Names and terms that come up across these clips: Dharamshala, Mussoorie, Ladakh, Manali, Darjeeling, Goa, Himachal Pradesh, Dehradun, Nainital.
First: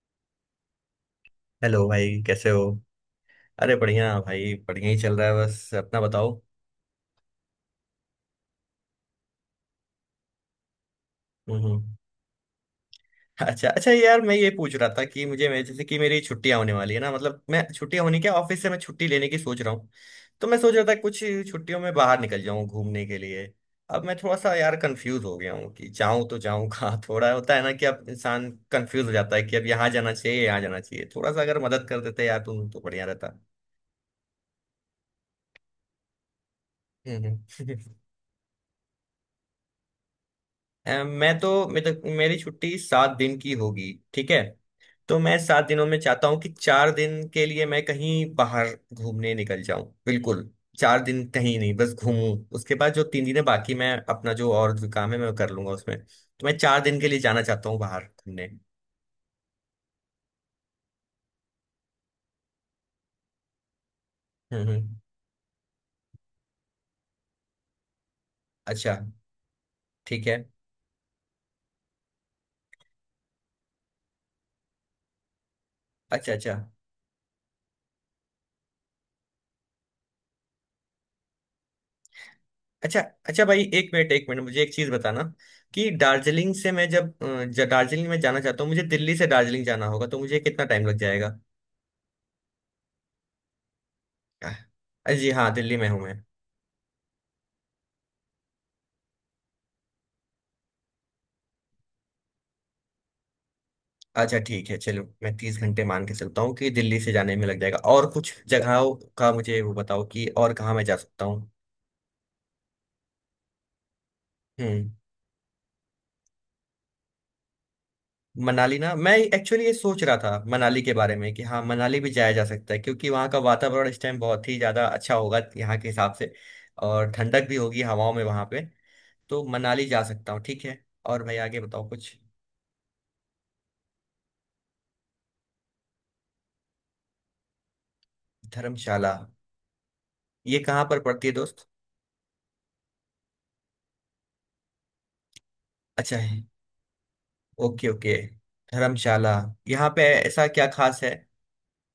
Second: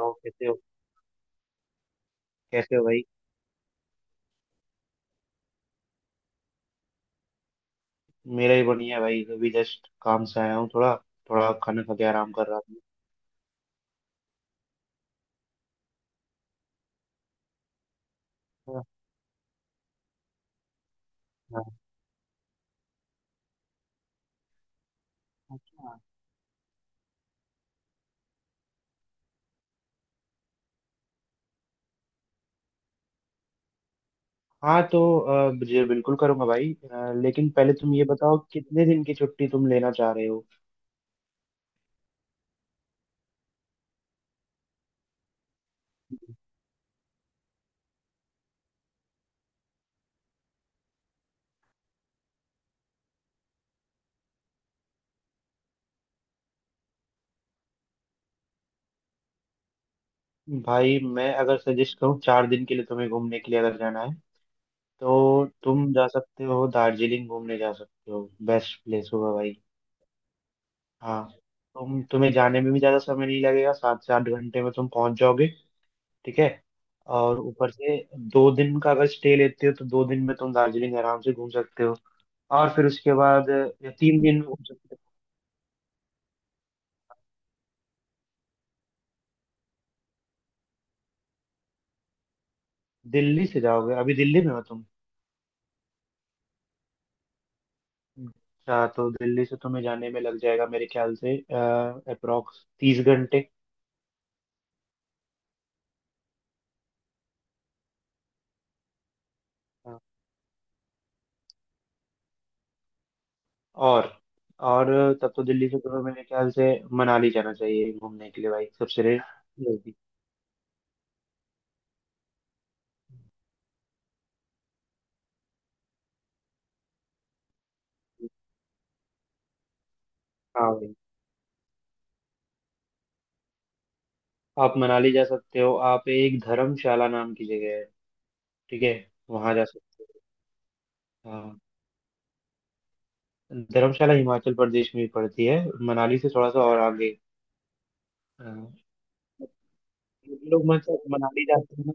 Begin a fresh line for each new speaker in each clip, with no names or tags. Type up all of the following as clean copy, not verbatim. हो कैसे हो।
हेलो भाई, कैसे हो।
कैसे हो भाई?
अरे बढ़िया भाई, बढ़िया ही चल रहा है, बस अपना बताओ।
मेरा ही बढ़िया है भाई, अभी जस्ट काम से आया हूँ, थोड़ा थोड़ा
हम्म
खाना खा
हम्म।
के आराम कर रहा था।
अच्छा अच्छा यार, मैं ये पूछ रहा था कि मुझे मैं जैसे कि मेरी छुट्टियां होने वाली है ना, मतलब मैं छुट्टियां होने क्या ऑफिस से मैं छुट्टी लेने की सोच रहा हूँ। तो मैं सोच रहा था कुछ
हाँ।
छुट्टियों में बाहर निकल जाऊं घूमने के लिए। अब मैं थोड़ा सा यार कंफ्यूज हो गया हूँ कि
अच्छा।
जाऊं तो जाऊं कहाँ। थोड़ा होता है ना कि अब इंसान कंफ्यूज हो जाता है कि अब यहाँ जाना चाहिए, यहाँ जाना चाहिए। थोड़ा सा अगर मदद कर देते यार तुम तो बढ़िया रहता।
हाँ, तो जी बिल्कुल करूंगा भाई।
हम्म
लेकिन पहले
हम्म।
तुम ये बताओ कितने दिन की छुट्टी तुम लेना चाह रहे हो?
मैं तो मेरे तो, मेरी छुट्टी सात दिन की होगी, ठीक है। तो मैं सात दिनों में चाहता हूँ कि चार दिन के लिए मैं कहीं बाहर घूमने निकल जाऊं। बिल्कुल चार दिन कहीं नहीं, बस घूमूं। उसके बाद जो तीन दिन है बाकी, मैं अपना जो और जो काम है मैं कर लूंगा उसमें। तो मैं चार दिन के लिए जाना चाहता हूँ बाहर घूमने।
भाई मैं अगर सजेस्ट करूँ 4 दिन के लिए तुम्हें घूमने के लिए अगर जाना है
हम्म।
तो तुम जा सकते हो, दार्जिलिंग घूमने जा सकते हो, बेस्ट
अच्छा,
प्लेस होगा भाई।
ठीक है।
हाँ, तुम्हें जाने में भी ज्यादा समय नहीं लगेगा, 7 से 8 घंटे में तुम पहुंच जाओगे।
अच्छा
ठीक है।
अच्छा।
और ऊपर से 2 दिन का अगर स्टे लेते हो तो 2 दिन में तुम दार्जिलिंग आराम से घूम सकते हो। और फिर
अच्छा
उसके
अच्छा
बाद
भाई, एक
या
मिनट
तीन
एक
दिन
मिनट,
में
मुझे
घूम
एक चीज
सकते हो।
बताना कि दार्जिलिंग से मैं जब दार्जिलिंग में जाना चाहता हूँ, मुझे दिल्ली से दार्जिलिंग जाना होगा तो मुझे कितना टाइम लग जाएगा।
दिल्ली से जाओगे? अभी दिल्ली में हो तुम?
जी हाँ, दिल्ली में हूँ मैं।
अच्छा, तो दिल्ली से तुम्हें जाने में लग जाएगा मेरे ख्याल से अप्रोक्स 30 घंटे।
अच्छा ठीक है, चलो मैं तीस घंटे मान के चलता हूँ कि दिल्ली से जाने में लग जाएगा। और कुछ जगहों का मुझे वो
हाँ।
बताओ कि और कहाँ मैं जा सकता हूँ।
और और
हम्म।
तब तो दिल्ली से तुम्हें मेरे ख्याल से मनाली जाना चाहिए घूमने के लिए भाई,
मनाली, ना
सबसे
मैं एक्चुअली ये
नजदीक।
सोच रहा था मनाली के बारे में कि हाँ, मनाली भी जाया जा सकता है क्योंकि वहाँ का वातावरण इस टाइम बहुत ही ज़्यादा अच्छा होगा यहाँ के हिसाब से। और ठंडक भी होगी हवाओं में वहाँ पे। तो मनाली जा सकता हूँ, ठीक
हाँ
है।
भाई।
और भाई आगे बताओ कुछ।
आप मनाली जा सकते हो। आप, एक धर्मशाला नाम की जगह है, ठीक है,
धर्मशाला।
वहां जा सकते हो।
ये कहाँ पर पड़ती है
हाँ,
दोस्त।
धर्मशाला हिमाचल प्रदेश में ही पड़ती है,
अच्छा।
मनाली से थोड़ा सा और आगे।
Okay okay.
अ,
धर्मशाला। यहाँ पे ऐसा
लोग
क्या खास
मतलब
है।
मनाली जाते हैं ना।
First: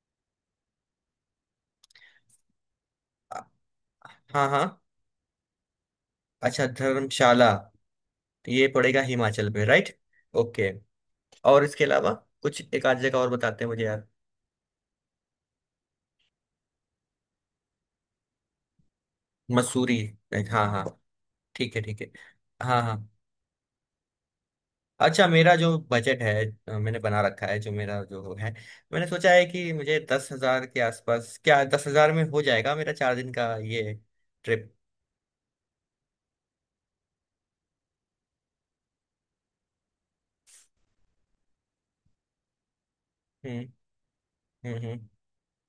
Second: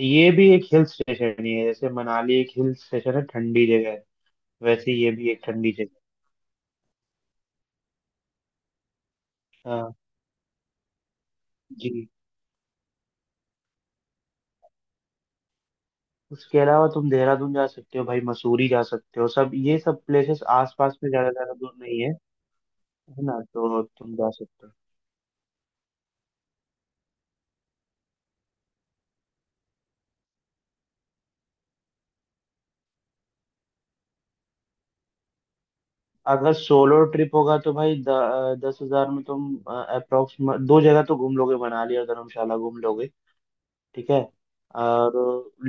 ये भी एक हिल स्टेशन ही है, जैसे मनाली एक हिल स्टेशन है,
अ-
ठंडी जगह है।
हाँ हाँ।
वैसे ये भी एक ठंडी जगह
अच्छा धर्मशाला तो ये पड़ेगा हिमाचल पे,
है। हाँ।
राइट। ओके। और इसके
जी।
अलावा कुछ एक आध जगह और बताते हैं मुझे यार।
उसके अलावा तुम देहरादून जा सकते हो भाई, मसूरी जा सकते हो, सब ये
मसूरी,
सब प्लेसेस
right, हाँ हाँ।
आसपास में, ज्यादा ज्यादा दूर
ठीक है
नहीं
ठीक है।
है।
हाँ हाँ।
है ना, तो तुम जा सकते हो।
अच्छा, मेरा जो बजट है, मैंने बना रखा है, जो मेरा जो है, मैंने सोचा है कि मुझे दस हजार के आसपास, क्या दस हजार में हो जाएगा मेरा चार दिन का ये ट्रिप।
अगर सोलो ट्रिप होगा तो भाई, 10,000 में तुम अप्रोक्स दो जगह तो घूम लोगे, मनाली और धर्मशाला घूम लोगे।
हम्म
ठीक है।
हम्म।
और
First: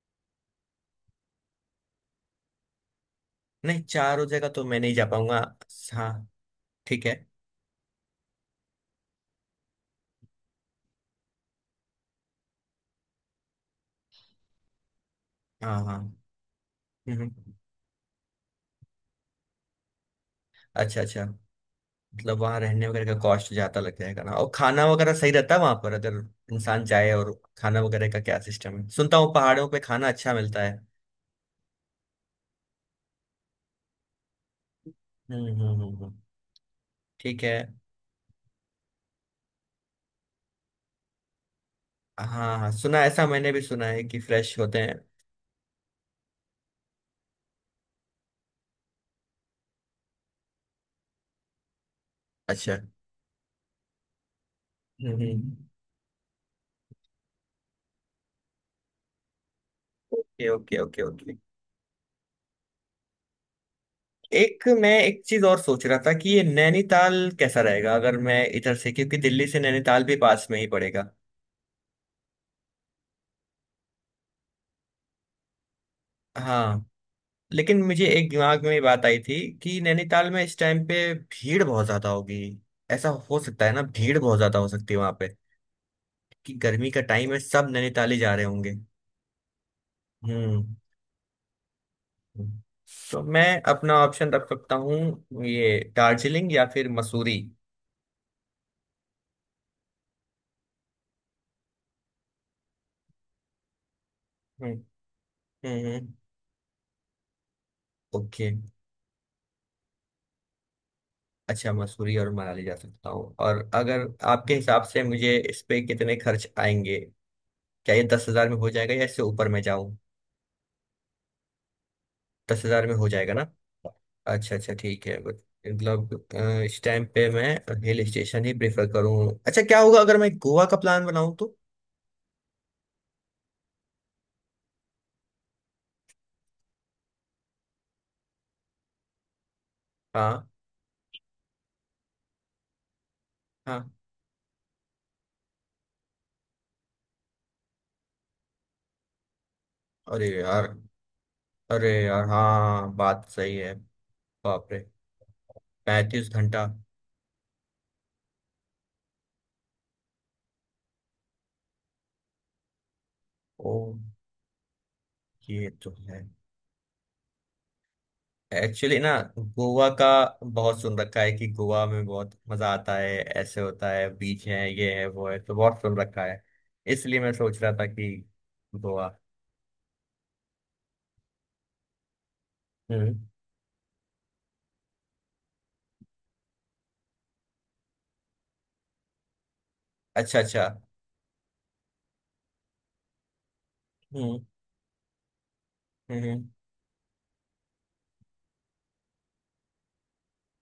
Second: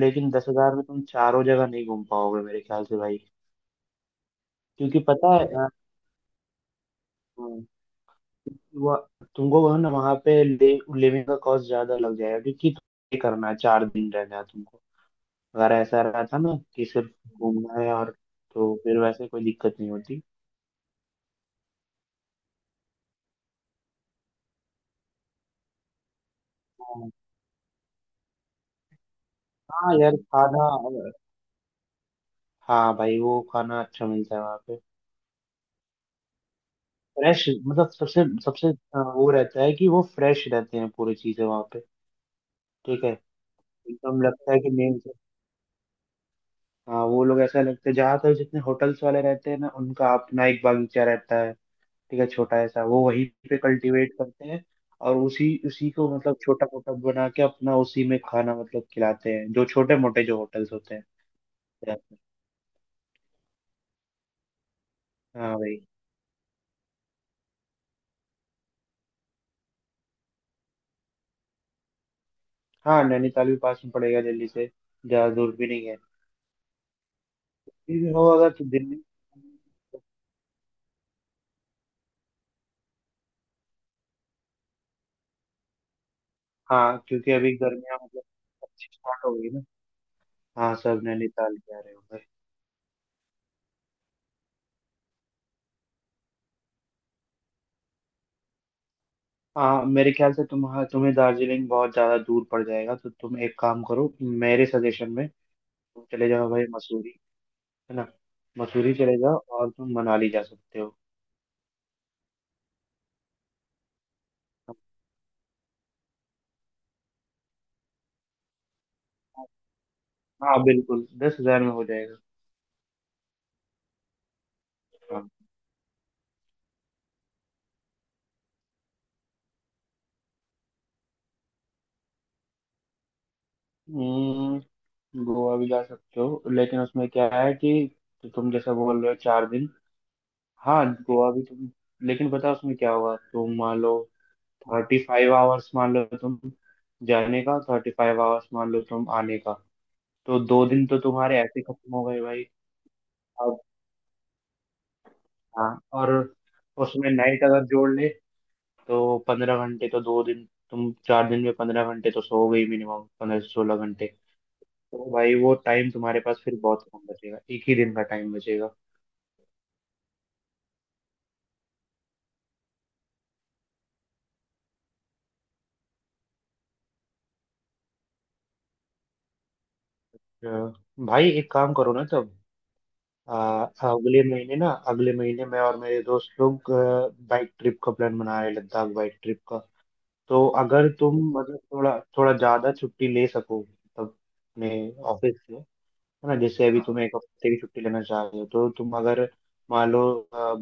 लेकिन 10,000 में तुम चारों जगह नहीं घूम पाओगे मेरे ख्याल से भाई।
नहीं, चार हो जाएगा तो मैं नहीं
क्योंकि
जा
पता
पाऊंगा।
है,
हाँ, ठीक है।
क्योंकि तुमको वह ना वहाँ पे लिविंग का कॉस्ट ज्यादा लग जाएगा क्योंकि तुम्हें करना है, 4 दिन रहना है तुमको। अगर
हाँ हाँ।
ऐसा रहा था ना कि सिर्फ
हम्म हम्म।
घूमना है और तो फिर वैसे कोई दिक्कत नहीं होती।
अच्छा अच्छा। मतलब वहाँ रहने वगैरह का कॉस्ट ज्यादा लग जाएगा ना। और खाना वगैरह सही रहता है वहाँ पर अगर इंसान
हाँ।
जाए। और खाना वगैरह का क्या सिस्टम है, सुनता हूँ पहाड़ों पे
हाँ
खाना
यार,
अच्छा मिलता
खाना,
है।
हाँ भाई, वो खाना अच्छा मिलता है वहाँ पे।
हम्म हम्म हम्म हम्म। ठीक
फ्रेश,
है।
मतलब सबसे सबसे वो रहता है कि वो फ्रेश रहते हैं, पूरी चीजें वहाँ पे।
हाँ हाँ, सुना
ठीक
है,
है,
ऐसा मैंने भी सुना है कि
एकदम लगता
फ्रेश
है कि,
होते हैं।
हाँ, वो लोग ऐसा लगता है जहाँ तक जितने होटल्स वाले रहते हैं ना उनका अपना एक बगीचा रहता है, ठीक है, छोटा
अच्छा।
ऐसा, वो वहीं पे कल्टीवेट करते हैं और
हम्म।
उसी उसी को मतलब छोटा मोटा बना के अपना उसी में खाना मतलब खिलाते हैं जो छोटे मोटे जो
ओके
होटल्स
ओके
होते हैं
ओके ओके।
देहात में।
एक, मैं एक चीज
हाँ
और
भाई।
सोच रहा था कि ये नैनीताल कैसा रहेगा अगर मैं इधर से, क्योंकि दिल्ली से नैनीताल भी पास में ही पड़ेगा।
हाँ, नैनीताल भी पास में पड़ेगा दिल्ली से, ज्यादा दूर भी नहीं है।
हाँ, लेकिन
फिर
मुझे
भी हो
एक
अगर
दिमाग
तो
में
दिल्ली।
बात आई थी कि नैनीताल में इस टाइम पे भीड़ बहुत ज्यादा होगी। ऐसा हो सकता है ना, भीड़ बहुत ज्यादा हो सकती है वहां पे कि गर्मी
हाँ
का
क्योंकि
टाइम है,
अभी
सब
गर्मियाँ
नैनीताल ही
मतलब
जा रहे होंगे।
अच्छी स्टार्ट हो गई ना।
हम्म
हाँ, सब नैनीताल जा रहे हो।
हम्म। तो मैं अपना ऑप्शन रख सकता हूँ ये दार्जिलिंग या फिर मसूरी।
हाँ, मेरे ख्याल से तुम्हारा, तुम्हें दार्जिलिंग बहुत ज्यादा दूर पड़ जाएगा, तो तुम एक काम करो, मेरे
हम्म
सजेशन में
हम्म
तुम
हम्म।
चले जाओ भाई मसूरी, है ना,
ओके।
मसूरी चले जाओ और तुम मनाली जा सकते हो।
अच्छा, मसूरी और मनाली जा सकता हूँ। और अगर आपके हिसाब से मुझे इस पे कितने खर्च आएंगे, क्या ये दस हजार में हो जाएगा या इससे ऊपर में जाऊँ।
हाँ बिल्कुल, 10,000 में हो जाएगा।
दस हजार में हो जाएगा ना। अच्छा अच्छा, ठीक है।
हाँ।
बट मतलब इस टाइम पे मैं हिल स्टेशन ही प्रेफर करूँ अच्छा, क्या होगा अगर मैं गोवा का प्लान बनाऊँ तो।
हम्म, गोवा भी जा सकते हो लेकिन उसमें क्या है कि तुम जैसा बोल रहे हो 4 दिन।
हाँ
हाँ, गोवा भी तुम, लेकिन पता है उसमें क्या होगा, तुम मान
हाँ।
लो 35 आवर्स मान लो तुम जाने का, 35 आवर्स मान लो तुम आने का।
अरे
तो दो
यार।
दिन तो तुम्हारे ऐसे ही
अरे
खत्म हो गए
यार,
भाई।
हाँ, बात सही
अब,
है। बाप रे,
हाँ, और
पैंतीस घंटा।
उसमें नाइट अगर जोड़ ले तो 15 घंटे तो 2 दिन, तुम 4 दिन में 15 घंटे तो सो गई, मिनिमम पंद्रह से
ओ,
सोलह घंटे तो भाई वो
ये
टाइम
तो है।
तुम्हारे पास फिर बहुत कम बचेगा, एक ही दिन का टाइम बचेगा।
एक्चुअली ना, गोवा का बहुत सुन रखा है कि गोवा में बहुत मजा आता है, ऐसे होता है, बीच है, ये है वो है, तो बहुत सुन रखा है। इसलिए मैं सोच रहा था कि गोवा।
अ, भाई एक काम करो ना तब।
हम्म।
आ, अगले महीने ना, अगले महीने मैं और मेरे दोस्त लोग बाइक ट्रिप का प्लान बना रहे हैं, लद्दाख बाइक ट्रिप का।
अच्छा
तो
अच्छा।
अगर तुम मतलब थोड़ा थोड़ा ज्यादा छुट्टी ले सको तब
हम्म
अपने ऑफिस से, है
हम्म
ना।
हम्म
जैसे अभी तुम एक हफ्ते की छुट्टी लेना चाह रहे हो, तो तुम अगर मान लो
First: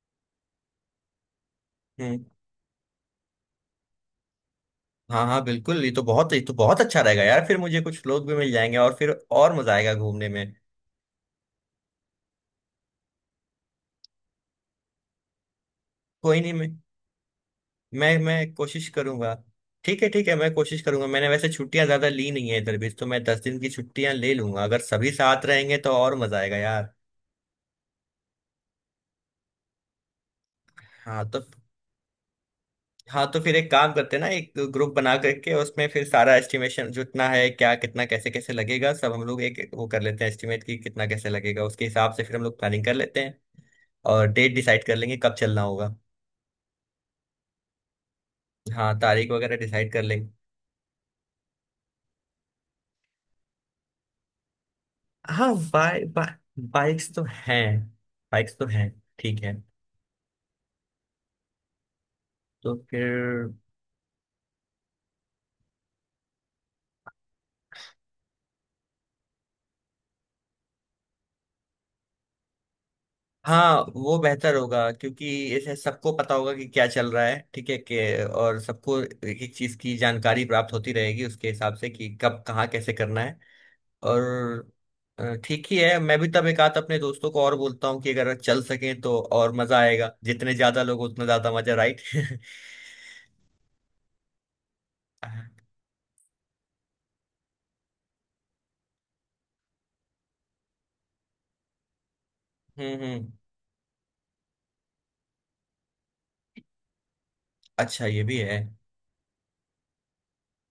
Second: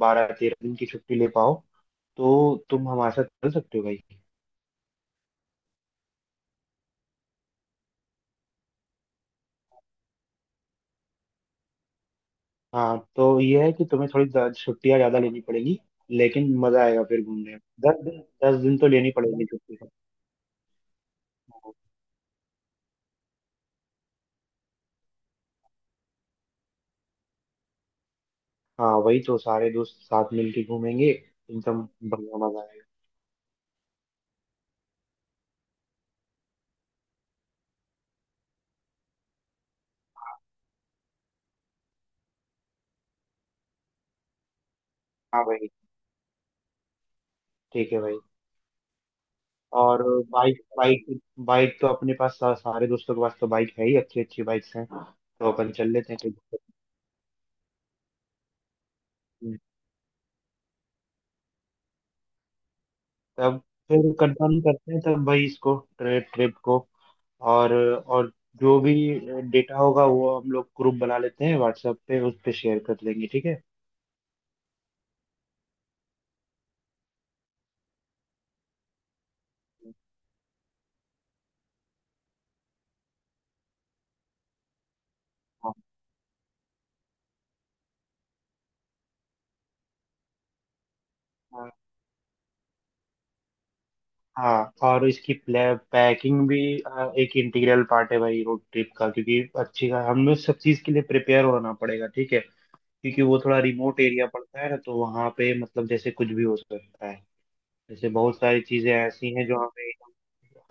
12-13 दिन की छुट्टी ले पाओ
हम्म।
तो तुम हमारे साथ चल सकते हो भाई।
हाँ हाँ बिल्कुल, ये तो बहुत, ये तो बहुत अच्छा रहेगा यार, फिर मुझे कुछ लोग भी मिल जाएंगे और फिर और मजा आएगा घूमने में।
हाँ, तो ये है कि तुम्हें छुट्टियाँ ज्यादा लेनी पड़ेगी
कोई नहीं,
लेकिन
मैं
मजा आएगा फिर घूमने में। दस
मैं
दिन
मैं
दस दिन तो
कोशिश
लेनी
करूंगा।
पड़ेगी छुट्टी।
ठीक है ठीक है, मैं कोशिश करूंगा, मैंने वैसे
तो।
छुट्टियां ज्यादा ली नहीं है इधर भी, तो मैं दस दिन की छुट्टियां ले लूंगा। अगर सभी साथ रहेंगे तो और मजा आएगा यार।
हाँ वही, तो सारे दोस्त साथ मिलके घूमेंगे
हाँ तो,
एकदम, बढ़िया मजा आएगा।
हाँ तो फिर एक काम करते हैं ना, एक ग्रुप बना करके, उसमें फिर सारा एस्टिमेशन जितना है क्या, कितना कैसे कैसे लगेगा, सब हम लोग एक एक वो कर लेते हैं एस्टिमेट कि कितना कैसे लगेगा, उसके हिसाब से फिर हम लोग प्लानिंग कर लेते हैं। और डेट डिसाइड कर लेंगे कब
हाँ
चलना
भाई।
होगा।
ठीक है भाई।
हाँ, तारीख वगैरह डिसाइड
और
कर लेंगे।
बाइक बाइक बाइक तो अपने पास, सारे दोस्तों के पास तो बाइक है ही, अच्छी अच्छी बाइक्स हैं, तो
हाँ,
अपन चल लेते हैं
बाइक्स तो हैं। बाइक्स तो हैं। ठीक है।
कहीं।
तो फिर।
तब, फिर कंफर्म करते हैं तब भाई इसको ट्रिप ट्रिप को और जो भी डेटा होगा वो हम लोग ग्रुप बना लेते हैं व्हाट्सएप पे, उस पे शेयर कर लेंगे, ठीक है।
हाँ, वो बेहतर होगा क्योंकि इसे सबको पता होगा कि क्या चल रहा है, ठीक है, कि और सबको एक एक चीज की जानकारी प्राप्त होती रहेगी उसके हिसाब से कि कब कहाँ कैसे करना है। और ठीक
हाँ।
ही है, मैं भी तब एक आध अपने दोस्तों को और बोलता हूँ कि अगर चल सकें तो और मजा आएगा, जितने ज्यादा लोग उतना ज्यादा
हाँ,
मजा, राइट।
हाँ, और इसकी पैकिंग भी एक इंटीग्रल पार्ट है भाई रोड ट्रिप का, क्योंकि अच्छी का हमें सब चीज़ के लिए प्रिपेयर होना पड़ेगा, ठीक है। क्योंकि
हम्म।
वो थोड़ा रिमोट एरिया पड़ता है ना, तो वहाँ पे मतलब जैसे कुछ भी हो सकता है।
अच्छा,
जैसे
ये
बहुत
भी है।
सारी चीज़ें ऐसी हैं जो हमें,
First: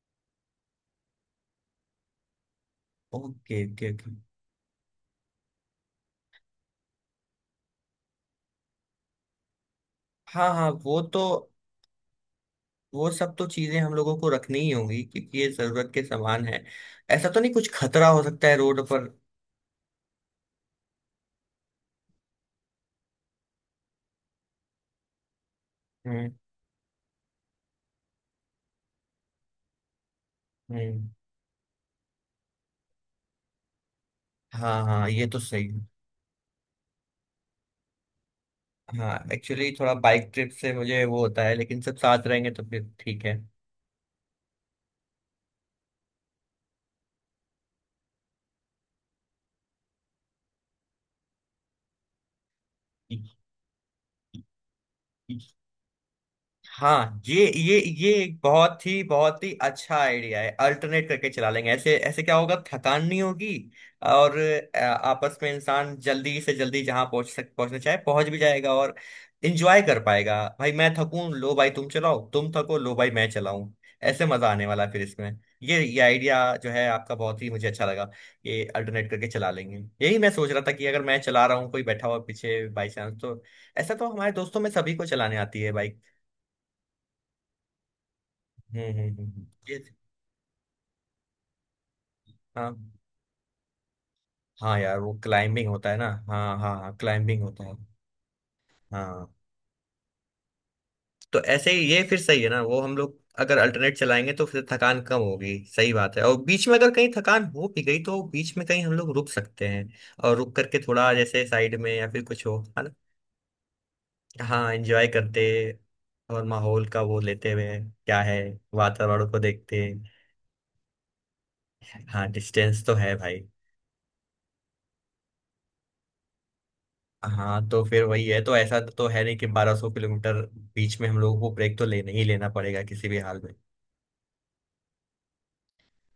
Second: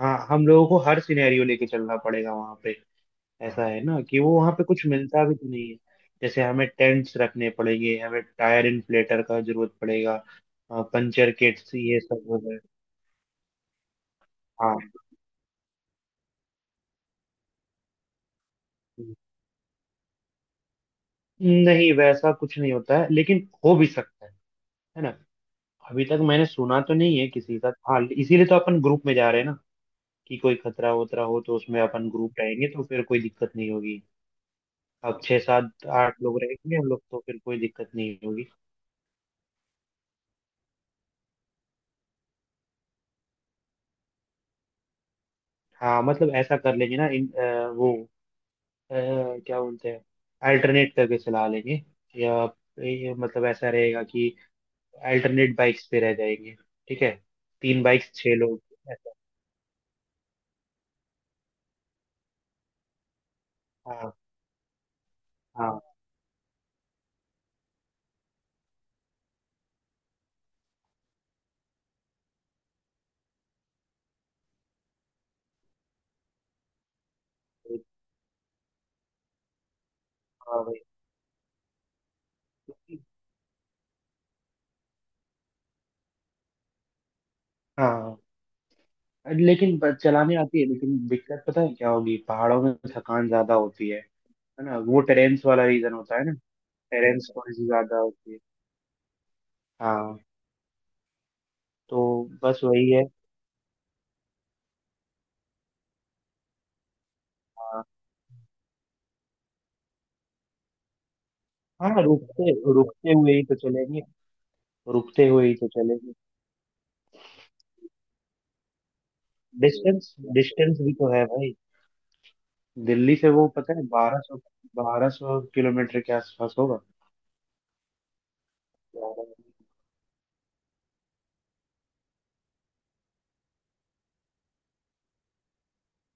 हाँ हम लोगों को हर सिनेरियो लेके चलना पड़ेगा वहाँ पे।
ओके
ऐसा है
ओके
ना
ओके।
कि वो वहां पे कुछ मिलता भी तो नहीं है। जैसे हमें टेंट्स रखने पड़ेंगे, हमें टायर इन्फ्लेटर का जरूरत पड़ेगा,
हाँ हाँ, वो तो,
पंचर किट्स ये सब वगैरह।
वो सब तो चीजें हम लोगों को रखनी ही
हाँ,
होंगी क्योंकि ये जरूरत के सामान है। ऐसा तो नहीं कुछ खतरा हो सकता है रोड पर।
नहीं वैसा कुछ नहीं होता है लेकिन हो भी सकता है। है ना। अभी तक
हम्म
मैंने सुना तो नहीं है किसी का, हाँ इसीलिए तो अपन ग्रुप में जा रहे हैं ना, कि कोई खतरा
हम्म।
वतरा हो तो उसमें अपन ग्रुप रहेंगे तो फिर कोई दिक्कत नहीं होगी।
हाँ हाँ,
अब
ये
छह
तो सही है।
सात आठ लोग रहेंगे हम लोग तो फिर कोई दिक्कत नहीं होगी।
हाँ, एक्चुअली थोड़ा बाइक ट्रिप से मुझे वो होता है, लेकिन सब साथ रहेंगे तो फिर ठीक
हाँ मतलब ऐसा कर लेंगे ना, इन वो, अ, क्या बोलते हैं, अल्टरनेट करके चला लेंगे, या ये मतलब ऐसा रहेगा कि
है।
अल्टरनेट बाइक्स पे रह जाएंगे। ठीक है,
हाँ, ये ये
तीन
ये
बाइक्स छह
एक
लोग, ऐसा।
बहुत ही अच्छा आइडिया है अल्टरनेट करके चला लेंगे, ऐसे ऐसे क्या होगा, थकान नहीं होगी।
हाँ।
और आपस में
हाँ।
इंसान जल्दी से जल्दी जहाँ पहुंच सक पहुंचना चाहे पहुंच भी जाएगा और इंजॉय कर पाएगा। भाई मैं थकूं लो भाई तुम चलाओ, तुम थको लो भाई मैं चलाऊं, ऐसे मजा आने वाला है फिर इसमें। ये आइडिया जो है आपका, बहुत ही मुझे अच्छा लगा, ये अल्टरनेट करके चला लेंगे। यही मैं सोच रहा
हाँ
था
भाई।
कि अगर मैं चला रहा हूँ, कोई बैठा हुआ पीछे बाई चांस तो। ऐसा तो हमारे दोस्तों में सभी को चलाने आती है बाइक।
हाँ, लेकिन
ये थे।
चलाने आती है लेकिन दिक्कत पता है क्या होगी, पहाड़ों में
हाँ
थकान ज्यादा होती है। है
हाँ
ना,
यार,
वो
वो
टेरेंस वाला
क्लाइंबिंग होता
रीजन
है ना,
होता है ना।
हाँ हाँ हाँ,
टेरेंस
क्लाइंबिंग
थोड़ी
होता
सी
है।
ज्यादा होती है।
हाँ
हाँ।
तो ऐसे ही ये फिर
तो
सही है
बस
ना, वो
वही
हम
है।
लोग अगर अल्टरनेट चलाएंगे तो फिर थकान कम होगी, सही बात है। और बीच में अगर कहीं थकान हो
हाँ।
भी गई तो बीच में कहीं हम लोग रुक सकते हैं। और रुक करके थोड़ा जैसे साइड
हाँ,
में या फिर कुछ
रुकते
हो, है ना।
रुकते हुए ही तो चलेंगे,
हाँ, एंजॉय
रुकते
करते
हुए ही तो चलेंगे।
और माहौल का वो लेते हुए, क्या है, वातावरण को देखते।
डिस्टेंस, डिस्टेंस भी तो है भाई।
हाँ डिस्टेंस तो
दिल्ली
है
से
भाई।
वो पता है 1200, 1200 किलोमीटर के आसपास होगा।
हाँ तो फिर वही है, तो ऐसा तो है
बारह-
नहीं कि 1200 किलोमीटर बीच में हम लोगों को ब्रेक तो लेना ही लेना पड़ेगा किसी भी हाल में।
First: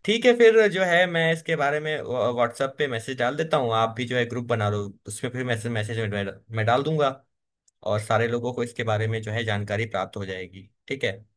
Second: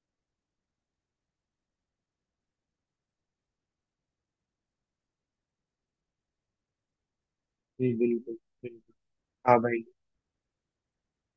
ठीक है, फिर जो है मैं इसके बारे में व्हाट्सएप पे मैसेज डाल देता हूँ, आप भी जो है ग्रुप बना लो, उसमें फिर मैसेज मैसेज मैं डाल दूंगा।
जी
और सारे
बिल्कुल,
लोगों को इसके
बिल्कुल।
बारे में जो है
हाँ भाई।
जानकारी प्राप्त हो जाएगी, ठीक है।